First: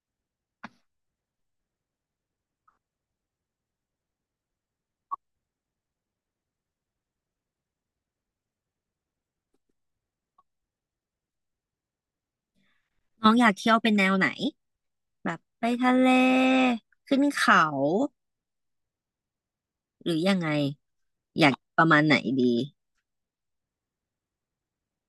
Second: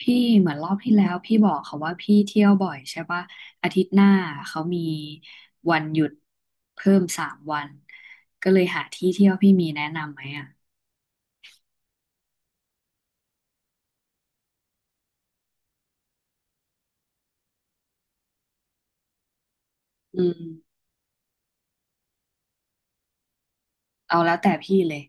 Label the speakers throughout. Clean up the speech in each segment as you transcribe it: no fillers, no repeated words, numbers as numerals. Speaker 1: พี่เหมือนรอบที่แล้วพี่บอกเขาว่าพี่เที่ยวบ่อยใช่ปะอาทิตย์หน้าเขามีวันหยุดเพิ่ม3 วันก็เลยหาที่เที่ยวพี่มีแนะนำไหมอ่ะ
Speaker 2: น้องอยากเที่ยวเป็นแนวไหนแบบไปทะเลขึ้นเขาหรือ
Speaker 1: อื
Speaker 2: ยังไง
Speaker 1: ม
Speaker 2: อยากประมาณไหนดี
Speaker 1: เอาแล้วแต่พี่เลย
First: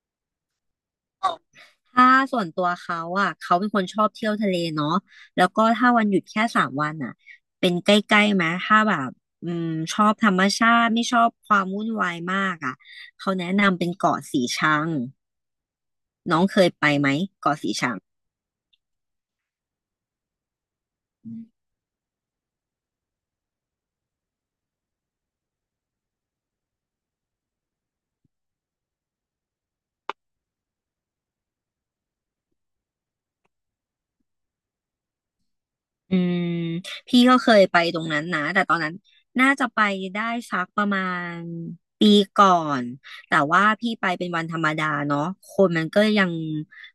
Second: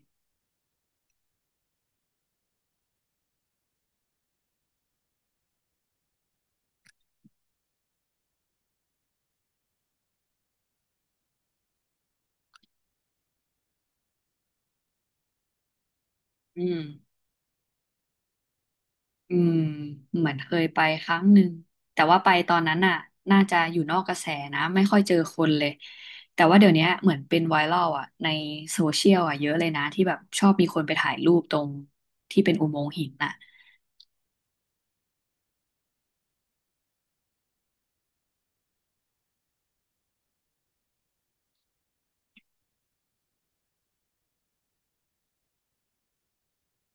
Speaker 2: ถ้าส่วนตัวเขาอ่ะเขาเป็นคนชอบเที่ยวทะเลเนาะแล้วก็ถ้าวันหยุดแค่สามวันอ่ะเป็นใกล้ๆไหมถ้าแบบอืมชอบธรรมชาติไม่ชอบความวุ่นวายมากอ่ะเขาแนะนำเป็นเกาะสีชัง
Speaker 1: อืมอืมเหมือนเคยไปครั้งหนึ่งแต่ว่าไปตอนนั้นน่ะน่าจะอยู่นอกกระแสนะไม่ค่อยเจอคนเลยแต่ว่าเดี๋ยวนี้เหมือนเป็นไวรัลอ่ะในโซเชียลอ่ะเยอะเลยนะที่แบบชอบมีคนไปถ่ายรูปตรงที่เป็นอุโมงค์หินน่ะ
Speaker 2: อืมพี่ก็เคยไปตรงนั้นนะแต่ตอนนั้นน่าจะไปได้สักประมาณปีก่อนแต่ว่าพี่ไปเป็นวันธรรมดาเนาะคนมันก็ยัง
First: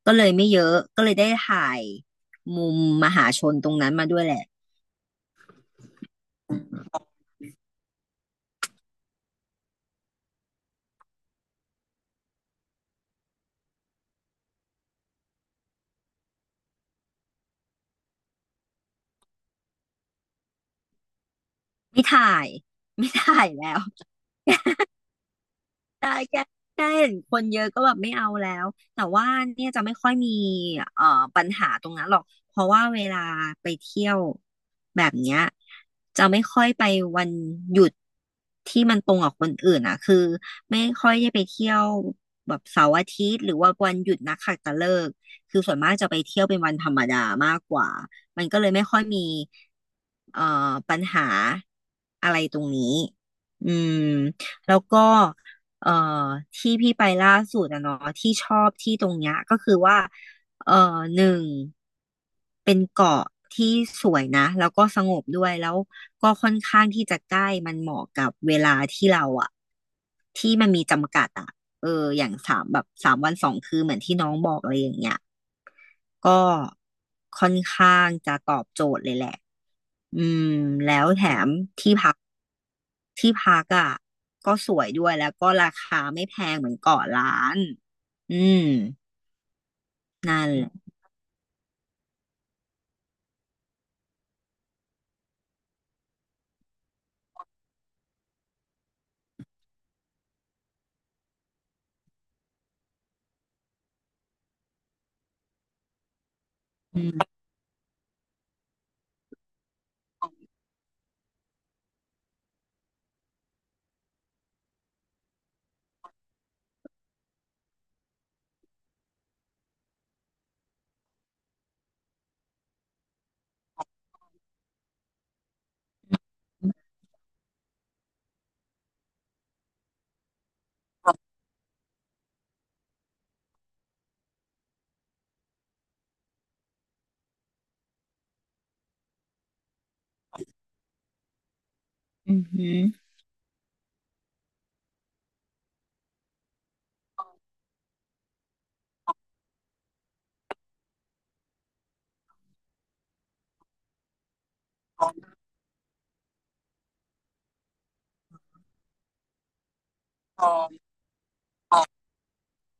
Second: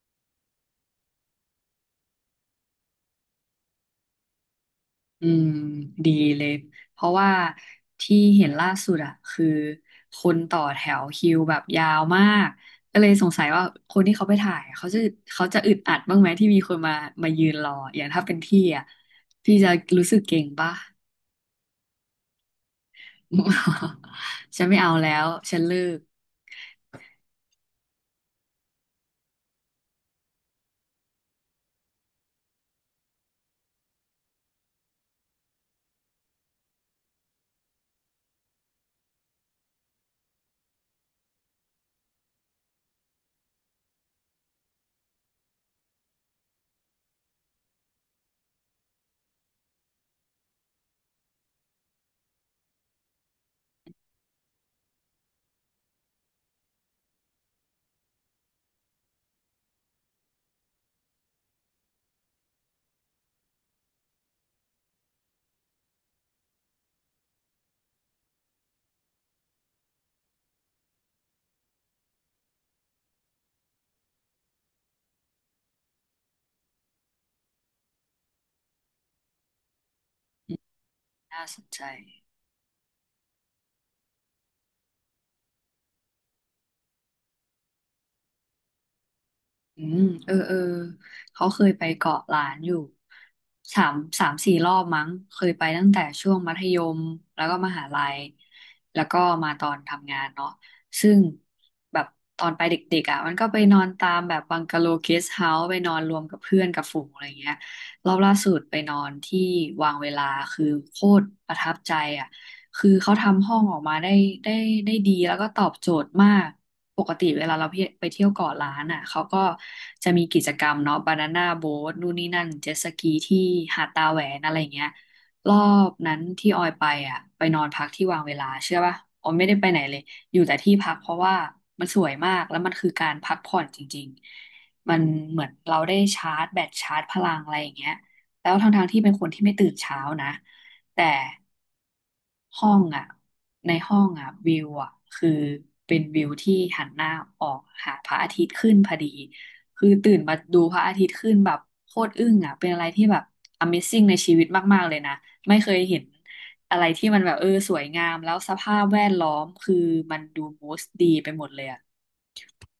Speaker 2: ก็เลยไม่เยอะก็เลยได้ถ่ายมุมมหาชนตรงนั้นมาด้วยแหละ
Speaker 1: อืมดีเลยเพราะว่าที่เห็นล่าสุดอะคือคนต่อแถวคิวแบบยาวมากก็เลยสงสัยว่าคนที่เขาไปถ่ายเขาจะเขาจะอึดอัดบ้างไหมที่มีคนมามายืนรออย่างถ้าเป็นพี่อะพี่จะรู้สึกเก่งป่ะ
Speaker 2: ไม่ถ่ายไม่ถ่ายแล้ว
Speaker 1: ฉันไม่เอาแล้วฉันเลิก
Speaker 2: ได้แค่แค่เห็นคนเยอะก็แบบไม่เอาแล้วแต่ว่าเนี่ยจะไม่ค่อยมีเอ่อปัญหาตรงนั้นหรอกเพราะว่าเวลาไปเที่ยวแบบเนี้ยจะไม่ค่อยไปวันหยุดที่มันตรงกับคนอื่นอ่ะคือไม่ค่อยได้ไปเที่ยวแบบเสาร์อาทิตย์หรือว่าวันหยุดนักขัตฤกษ์คือส่วนมากจะไปเที่ยวเป็นวันธรรมดามากกว่ามันก็เลยไม่ค่อยมีเอ่อปัญหาอะไรตรงนี้อืมแล้วก็ เอ่อที่พี่ไปล่าสุดอะเนาะที่ชอบที่ตรงเนี้ยก็คือว่าเอ่อหนึ่งเป็นเกาะที่สวยนะแล้วก็สงบด้วยแล้วก็ค่อนข้างที่จะใกล้มันเหมาะกับเวลาที่เราอะที่มันมีจำกัดอะเอออย่างสามแบบสามวันสองคืนเหมือนที่น้องบอกอะไรอย่างเงี้ยก็ค่อนข้างจะตอบโจทย์เลยแหละอืมแล้วแถ
Speaker 1: น่า
Speaker 2: ม
Speaker 1: สนใจ
Speaker 2: ที่พัก ที่พักอ่ะก็สวยด้วยแล้วก็ราคาไม่แพงเหมือนเกาะล้านอืม
Speaker 1: อืมเออ
Speaker 2: นั่น
Speaker 1: เออ
Speaker 2: แหละ
Speaker 1: เขาเคยไปเกาะล้านอยู่สามสามสี่รอบมั้งเคยไปตั้งแต่ช่วงมัธยมแล้วก็มหาลัยแล้วก็มาตอนทำงานเนาะซึ่งแบบตอนไปเด็กๆอ่ะมันก็ไปนอนตามแบบบังกะโลเกสเฮาส์ไปนอนรวมกับเพื่อนกับฝู
Speaker 2: อื
Speaker 1: ง
Speaker 2: ม
Speaker 1: อะไรเงี้ยรอบล่าสุดไปนอนที่วางเวลาคือโคตรประทับใจ คือเขาทำห้องออกมาได้ได้ดีแล้วก็ตอบโจทย์มากปกติเวลาเราไปเที่ยวเกาะล้านอ่ะเขาก็จะมีกิจกรรมเนาะบานาน่าโบ๊ทนู่นนี่นั่นเจ็ตสกีที่หาดตาแหวนอะไรอย่างเงี้ยรอบนั้นที่ออยไปอ่ะไปนอนพักที่วางเวลาเชื่อป่ะออยไม่ได้ไปไหนเลยอยู่แต่ที่พักเพราะว่ามันสวยมากแล้วมันคือการพักผ่อนจริงๆมันเหมือนเราได้ชาร์จแบตชาร์จพลังอะไรอย่างเงี้ยแล้วทั้งๆที่เป็นคนที่ไม่ตื่นเช้านะแต่
Speaker 2: อือหื
Speaker 1: ห้อ
Speaker 2: อ
Speaker 1: งอ่ะ ในห้องอ่ะวิวอ่ะคือเป็นวิวที่หันหน้าออกหาพระอาทิตย์ขึ้นพอดีคือตื่นมาดูพระอาทิตย์ขึ้นแบบโคตรอึ้งอ่ะเป็นอะไรที่แบบ Amazing ในชีวิตมากๆเลยนะไม่เคยเห็นอะไรที่มันแบบเออสวยงามแล้วสภาพแวดล้อมคือมันดู
Speaker 2: อ๋อ
Speaker 1: บูสต์ดีไปหมดเลยอ่ะ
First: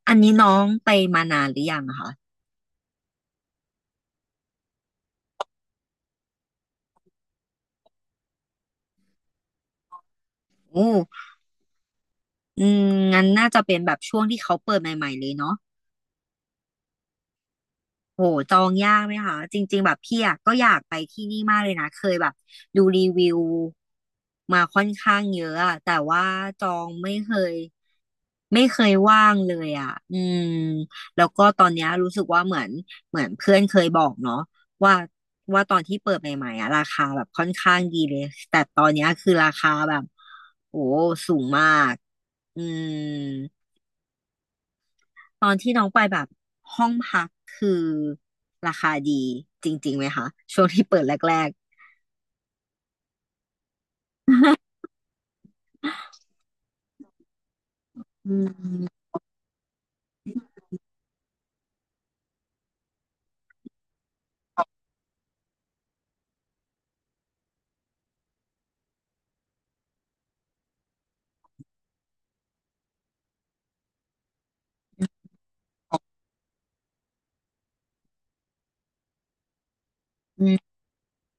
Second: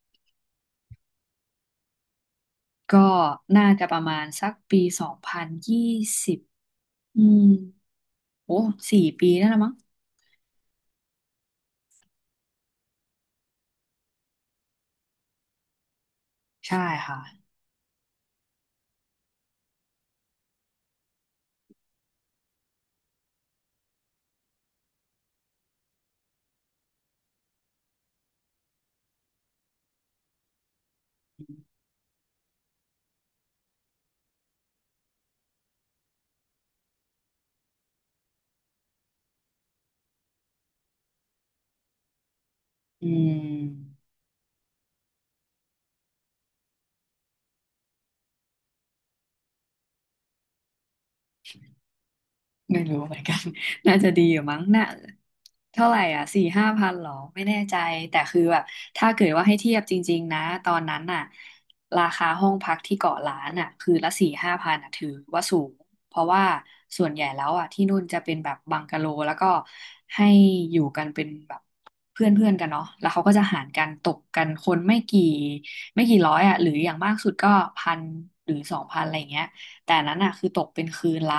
Speaker 2: อันนี้น้องไปมานานหรือยังอะคะ
Speaker 1: ก็น่าจะประมาณสักปี2020อืมโอ้4 ปีนั่นละมั้ง
Speaker 2: โอ้อืมงั้นน่าจะเป็นแบบช่วงที่เขาเปิดใหม่ๆเลยเนาะ
Speaker 1: ใช่ค่ะ
Speaker 2: โหจองยากไหมคะจริงๆแบบพี่อะก็อยากไปที่นี่มากเลยนะเคยแบบดูรีวิวมาค่อนข้างเยอะอะแต่ว่าจองไม่เคย ไม่เคยว่างเลยอ่ะอืมแล้วก็ตอนเนี้ยรู้สึกว่าเหมือนเพื่อนเคยบอกเนาะว่าว่าตอนที่เปิดใหม่ๆอ่ะราคาแบบค่อนข้างดีเลย แต่ตอนเนี้ยคือราคาแบบโอ้สูงมากอืม
Speaker 1: อืม
Speaker 2: ตอนที่น้องไปแบบห้องพักคือราคาดีจริงๆไหมคะช่วงที่เปิดแรก
Speaker 1: ไม่รู้เหมือนกัน น่าจะดีอยู่มั้งน่ะเท่าไหร่อ่ะสี่ห้าพันหรอไม่แน่ใจแต่
Speaker 2: ๆอื
Speaker 1: คือแบบ
Speaker 2: ม
Speaker 1: ถ้าเกิดว่าให้เทียบจริงๆนะตอนนั้นน่ะราคาห้องพักที่เกาะล้านอ่ะคือละสี่ห้าพันอ่ะถือว่าสูงเพราะว่าส่วนใหญ่แล้วอ่ะที่นู่นจะเป็นแบบบังกะโลแล้วก็ให้อยู่กันเป็นแบบเพื่อนเพื่อนกันเนาะแล้วเขาก็จะหารกันตกกันคนไม่กี่ร้อยอ่ะหรืออย่างมากสุดก็พันหรือสองพันอะไรอย่างเงี้ยแต่อันนั้นอ่ะคือตกเป็นคืนละ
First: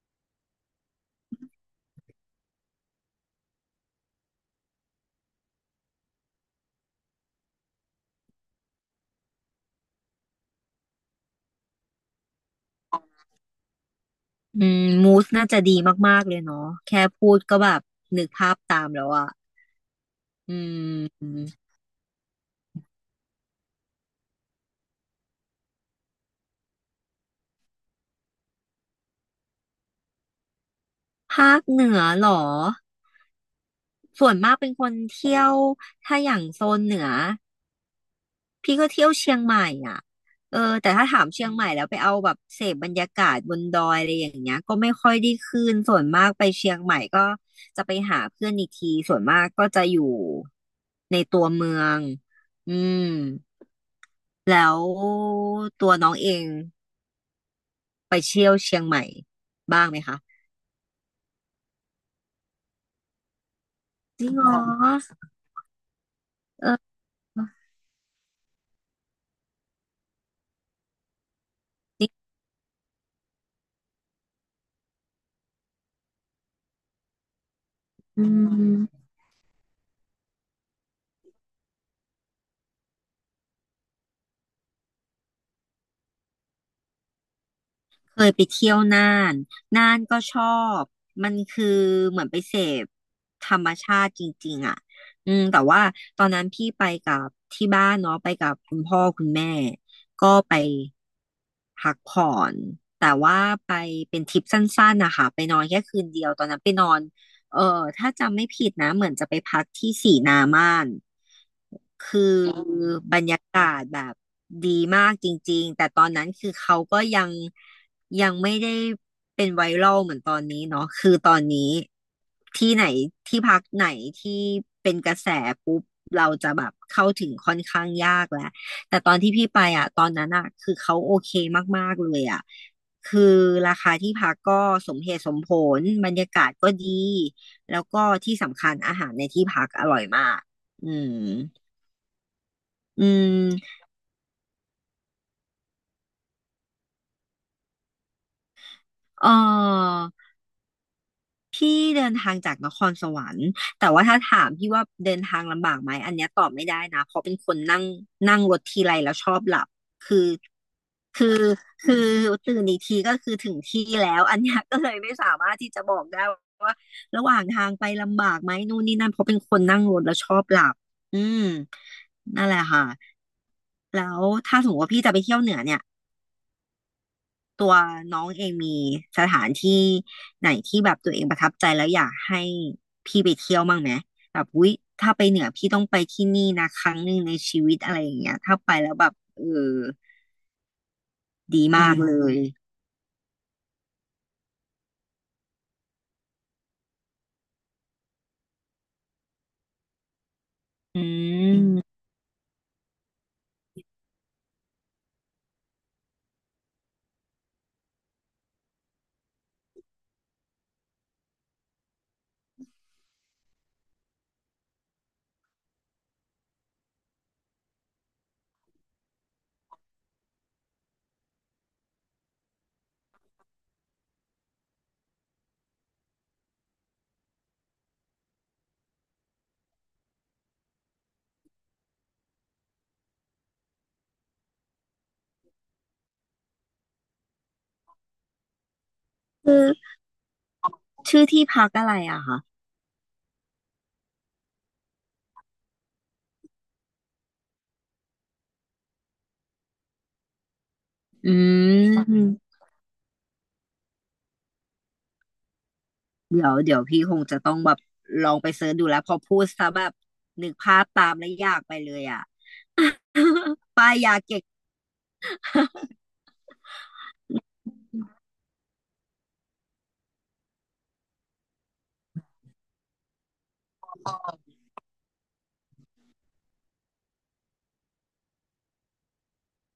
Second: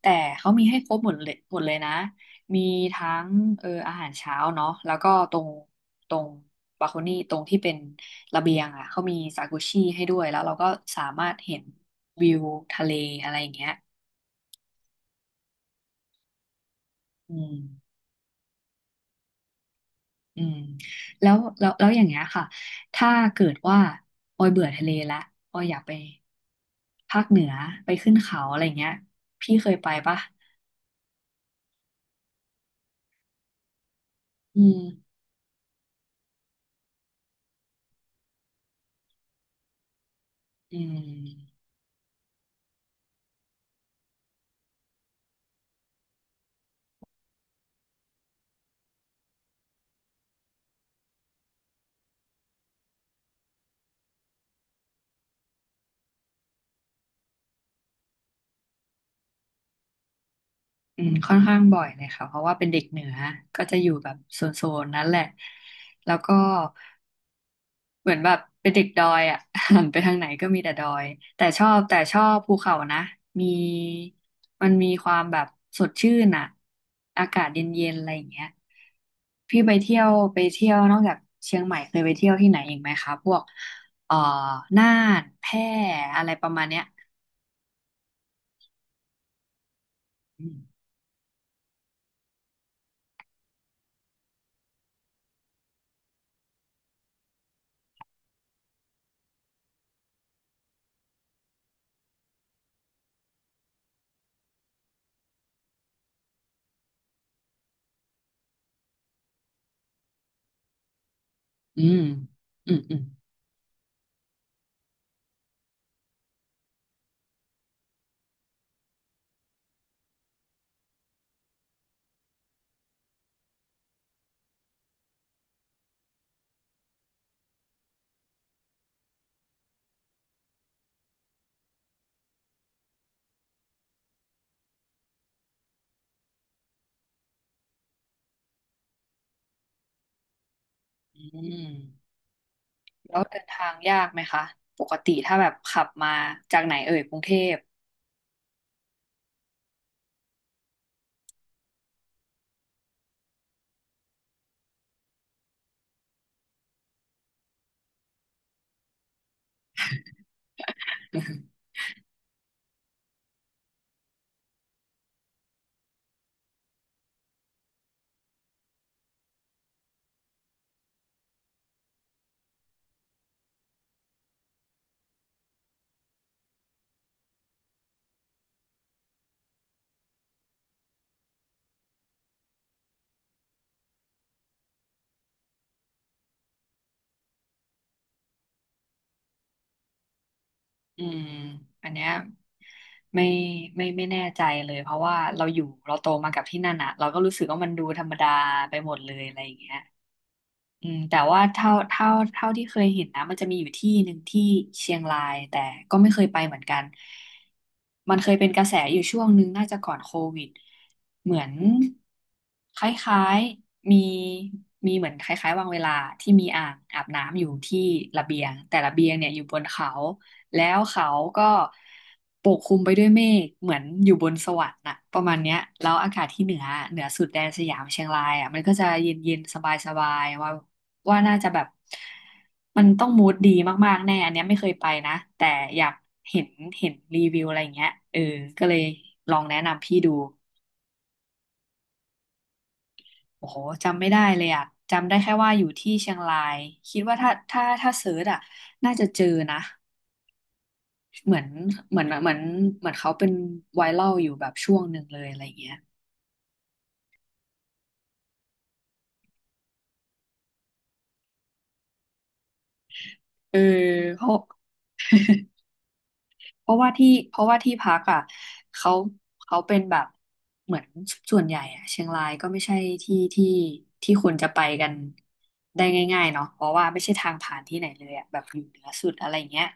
Speaker 1: แต่เขามีให้ครบหมดเลยหมดเลยนะมีทั้งเอออาหารเช้าเนาะแล้วก็ตรงบาโคนี่ตรงที่เป็นระเบียงอ่ะเขามีซากุชิให้ด้วยแล้วเราก็สามารถเห็นวิวทะเลอะไรอย่างเงี้ย
Speaker 2: อืมมูสน่าจะดีมากๆเลยเนาะแค่พู
Speaker 1: อื
Speaker 2: ด
Speaker 1: ม
Speaker 2: ก็แบบนึกภาพตามแล้วอ่ะ
Speaker 1: อื
Speaker 2: อื
Speaker 1: ม
Speaker 2: ม
Speaker 1: แล้วอย่างเงี้ยค่ะถ้าเกิดว่าออยเบื่อทะเลละออยอยากไปภาคเหนือไปขึ้นเขาอะไรเงี้ยพี่เคยไปปะ
Speaker 2: ภาคเหนือเหรอส่วนมาก
Speaker 1: อื
Speaker 2: เป็น
Speaker 1: ม
Speaker 2: คนเที่ยวถ้าอย่างโซนเหนือพี่ก็เที่ยวเชียงใหม่อ่ะเออ
Speaker 1: อื
Speaker 2: แต่ถ้าถามเชียงให
Speaker 1: ม
Speaker 2: ม่แล้วไปเอาแบบเสพบรรยากาศบนดอยอะไรอย่างเงี้ยก็ไม่ค่อยได้ขึ้นส่วนมากไปเชียงใหม่ก็จะไปหาเพื่อนอีกทีส่วนมากก็จะอยู่ในตัวเมืองอืมแล้วตัวน้องเองไปเที่ยวเชียงใหม่บ้างไหมคะ
Speaker 1: อืมค่อนข้างบ่อยเลยค่ะเพราะว่าเป็นเด็กเหนือก็จะอยู่แบบ
Speaker 2: จริง
Speaker 1: โซ
Speaker 2: เหร
Speaker 1: นโซนนั้นแห
Speaker 2: อ
Speaker 1: ละแล้วก็
Speaker 2: เออ
Speaker 1: เหมือนแบบเป็นเด็กดอยอ่ะ หันไปทางไหนก็มีแต่ดอยแต่ชอบแต่ชอบภูเขานะมีมันมีความแบบสดชื่นอ่ะอากาศเย็นๆอะไรอ
Speaker 2: อื
Speaker 1: ย่างเงี้ย
Speaker 2: ม
Speaker 1: พี่ไปเที่ยวนอกจากเชียงใหม่เคยไปเที่ยวที่ไหนอีกไหมคะพวกเอ่อน่านแพร่อะไรประมาณเนี้ย
Speaker 2: เคยไปเที่ยวน่านน่านก็ช
Speaker 1: อื
Speaker 2: อบ
Speaker 1: ม
Speaker 2: มันคือเหมือนไปเสพธรรมชาติจริงๆอ่ะอืมแต่ว่าตอนนั้นพี่ไปกับที่บ้านเนาะไปกับคุณพ่อคุณแม่ ก็ไปพักผ่อน แต่ว่าไปเป็นทริปสั้นๆนะคะไปนอนแค่คืนเดียว ตอนนั้นไปนอน เออถ้าจำไม่ผิดนะเหมือนจะไปพักที่สีนาม่าน
Speaker 1: อืม
Speaker 2: คือ
Speaker 1: อืมอืม
Speaker 2: บรรยากาศแบบดีมากจริงๆแต่ตอนนั้นคือเขาก็ยังยังไม่ได้เป็นไวรัลเหมือนตอนนี้เนาะคือตอนนี้ที่ไหนที่พักไหนที่เป็นกระแสปุ๊บเราจะแบบเข้าถึงค่อนข้างยากแล้วแต่ตอนที่พี่ไปอ่ะตอนนั้นอ่ะคือเขาโอเคมากๆเลยอ่ะคือราคาที่พักก็สมเหตุสมผลบรรยากาศก็ดี แล้วก็ที่สำคัญอาหารในที่พักอร่อยมากอืม
Speaker 1: อืม
Speaker 2: อื
Speaker 1: แล้วเดินทาง
Speaker 2: ม
Speaker 1: ยากไหมคะปกติถ้าแบบขับมาจากไหนเอ่ยกรุงเทพ
Speaker 2: เออ พี่เดินทางจากนครสวรรค์แต่ว่าถ้าถามพี่ว่าเดินทางลำบากไหมอันเนี้ยตอบไม่ได้นะเพราะเป็นคนนั่งนั่งรถทีไรแล้วชอบหลับคือคือคือตื่นอีกทีก็คือถึงที่แล้วอันเนี้ยก็เลยไม่สามารถที่จะบอกได้ว่าระหว่างทางไปลำบากไหมนู่นนี่นั่นเพราะเป็นคนนั่งรถแล้วชอบหลับอืมนั่นแหละค่ะแล้วถ้าสมมติว่าพี่จะไปเที่ยวเหนือเนี่ย ตัวน้องเองมีสถานที่ไหนที่แบบตัวเองประทับใจแล้วอยากให้พี่ไปเที่ยวบ้างไหมแบบอุ๊ยถ้าไปเหนือพี่ต้องไปที่นี่นะครั้งหนึ่งในชีวิตอะไรอย่างเงี้ยถ้าไปแล้วแบบเออ
Speaker 1: อืม
Speaker 2: ดีอื
Speaker 1: อั
Speaker 2: มา
Speaker 1: น
Speaker 2: กม
Speaker 1: เนี้ย
Speaker 2: เลย
Speaker 1: ไม่ไม่แน่ใจเลยเพราะว่าเราอยู่เราโตมากับที่นั่นอะเราก็รู้สึกว่ามันดูธรรมดาไปหมดเลยอะไรอย่างเงี้ย อืม
Speaker 2: อื
Speaker 1: แต่ว่าเท่า
Speaker 2: ม
Speaker 1: เท่าเท่าที่เคยเห็นนะมันจะมีอยู่ที่หนึ่งที่เชียงรายแต่ก็ไม่เคยไปเหมือนกันมันเคยเป็นกระแสอยู่ช่วงหนึงน่าจะก่อนโควิดเหมือนคล้ายๆมีเหมือนคล้ายๆวางเวลาที่มีอ่างอาบน้ำอยู่ที่ระเบียงแต่ระเบียงเนี่ยอยู่บนเขาแล้วเขาก็ปกคลุมไปด้วยเมฆเหมือนอยู่บนสวรรค์น่ะประมาณเนี้ยแล้วอากาศที่เหนือสุดแดนสยามเชียงรายอ่ะมันก็จะเย็นๆสบายๆว่าน่าจะแบบมันต้องมูดดีมากๆแน่อันเนี้ยไม่เคยไปนะแต่อยากเห็นเห็นรีวิวอะไรอย่างเงี้ยเออก็เลยลอง
Speaker 2: อื
Speaker 1: แนะ
Speaker 2: ม
Speaker 1: นำ
Speaker 2: คือ
Speaker 1: พี่ดู
Speaker 2: ชื่อที่พักอะไรอะคะ
Speaker 1: โอ้โหจำไม่ได้เลยอ่ะจำได้แค่ว่าอยู่ที่เชียงรายคิดว่าถ้าเสิร์ชอ่ะน่าจะเจอนะ
Speaker 2: อื
Speaker 1: เหมือนเหมือนเหมือน
Speaker 2: ม
Speaker 1: เหมือนเขาเป็นไวรัลอยู่แบบช่วงหนึ่งเลยอะไรอย่างเงี้ย
Speaker 2: เดี๋ยวพี่คงจะต้องแบบลองไปเสิร์ชดูแล้วพอพูดซะแบบนึกภาพตามแล้วอยากไปเลยอะ
Speaker 1: เออ
Speaker 2: ปายยา
Speaker 1: เพราะ
Speaker 2: เกะ
Speaker 1: เพราะว่าที่พักอ่ะเขาเขาเป็นแบบเหมือนส่วนใหญ่อ่ะเชียงรายก็ไม่ใช่ที่ที่ที่คนจะไปกันได้ง่ายๆเนาะเพราะว่าไม่ใช่ทางผ่านที่ไหนเลยอ่ะแบบอยู่เหนือสุดอะไรเงี้ย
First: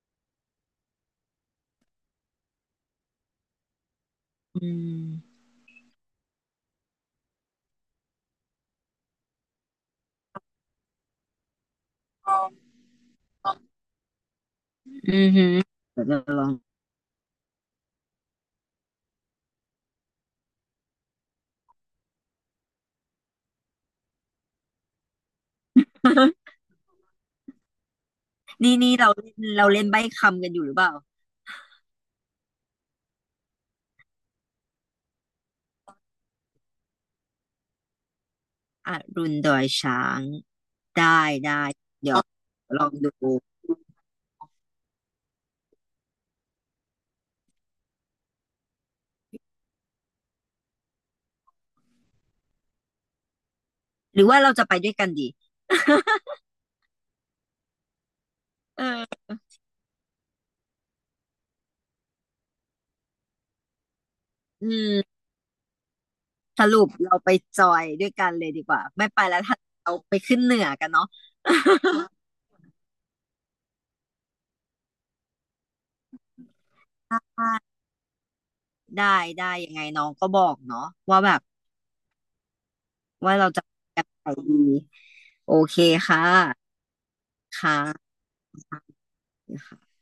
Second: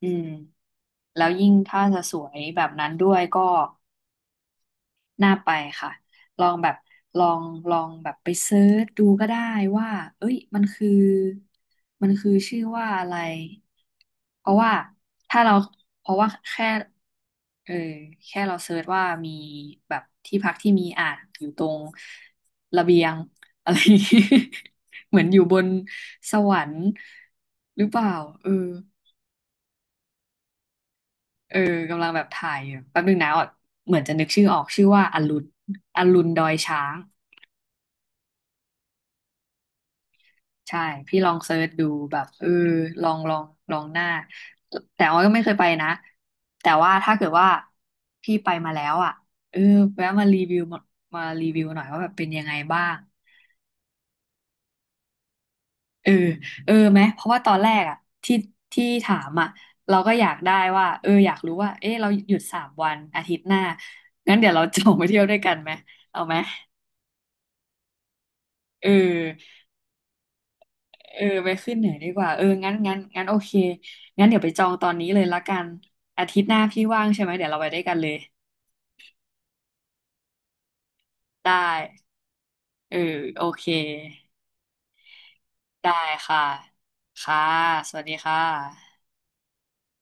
Speaker 1: อืมแล้วยิ่งถ้าจะสวยแบบนั้นด้วยก็
Speaker 2: อื
Speaker 1: น่า
Speaker 2: ม
Speaker 1: ไปค่ะลองแบบลองลองแบบไปเซิร์ชดูก็ได้ว่าเอ้ยมันคือชื่อว่าอะไรเพราะว่า
Speaker 2: อือ
Speaker 1: ถ้า
Speaker 2: หื
Speaker 1: เรา
Speaker 2: อเดี๋ย
Speaker 1: เพ
Speaker 2: ว
Speaker 1: ราะ
Speaker 2: จะ
Speaker 1: ว่า
Speaker 2: ลอง
Speaker 1: แค่เออแค่เราเซิร์ชว่ามีแบบที่พักที่มีอ่างอยู่ตรงระเบียงอะไรอย่างงี้ เหมือนอยู่บนส วรรค์หรือเปล่าเออ
Speaker 2: นี่เราเล่นใบ้คำกันอยู่หรือเปล่า
Speaker 1: เออกำลังแบบถ่ายอยู่แป๊บนึงนะอ่ะเหมือนจะนึกชื่อออกชื่อว่าอรุณดอยช้าง
Speaker 2: อรุณดอยช้าง
Speaker 1: ใช่พี่
Speaker 2: ได้
Speaker 1: ลองเซิ
Speaker 2: ได้
Speaker 1: ร์ชดู
Speaker 2: เดี๋
Speaker 1: แบ
Speaker 2: ยว
Speaker 1: บเออ
Speaker 2: ลอง
Speaker 1: ลอ
Speaker 2: ดู
Speaker 1: งลองลองหน้าแต่ว่าก็ไม่เคยไปนะแต่ว่าถ้าเกิดว่าพี่ไปมาแล้วอ่ะเออแวะมารีวิวมามารีวิวหน่อยว่าแบบเป็นยังไงบ้าง
Speaker 2: หรือว่าเราจะไปด้วยกันดี
Speaker 1: เออเออไหมเพราะว่าตอนแรกอ่ะที่
Speaker 2: เอ
Speaker 1: ถา
Speaker 2: อ
Speaker 1: มอ่ะเราก็อยากได้ว่าเอออยากรู้ว่าเออเราหยุด3 วันอาทิตย์หน้างั้นเดี๋ยวเรา
Speaker 2: อื
Speaker 1: จอง
Speaker 2: ม
Speaker 1: ไปเที่ยวด้วยกันไหมเอาไหม
Speaker 2: สรุปเราไปจอยด้วยกันเลยดีกว่า
Speaker 1: เออ
Speaker 2: ไม่ไปแล้วถ้าเราไปขึ้นเหนือกันเนาะ
Speaker 1: เออไปขึ้นเหนือดีกว่าเอองั้นโอเคงั้นเดี๋ยวไปจองตอนนี้เลยละกันอาทิตย์หน้าพี่ว่างใช่ไหมเดี๋ย วเราไปด้วยกันเลย
Speaker 2: ได้ได้ยังไงน้องก็บอกเนาะว่าแบบ
Speaker 1: ได้เออ
Speaker 2: ว่า
Speaker 1: โอ
Speaker 2: เราจะ
Speaker 1: เค
Speaker 2: ไปดีโอเค
Speaker 1: ได้
Speaker 2: ค่ะ
Speaker 1: ค่ะค่ะ
Speaker 2: ค่ะ
Speaker 1: สวัสดีค่ะ
Speaker 2: ค่ะ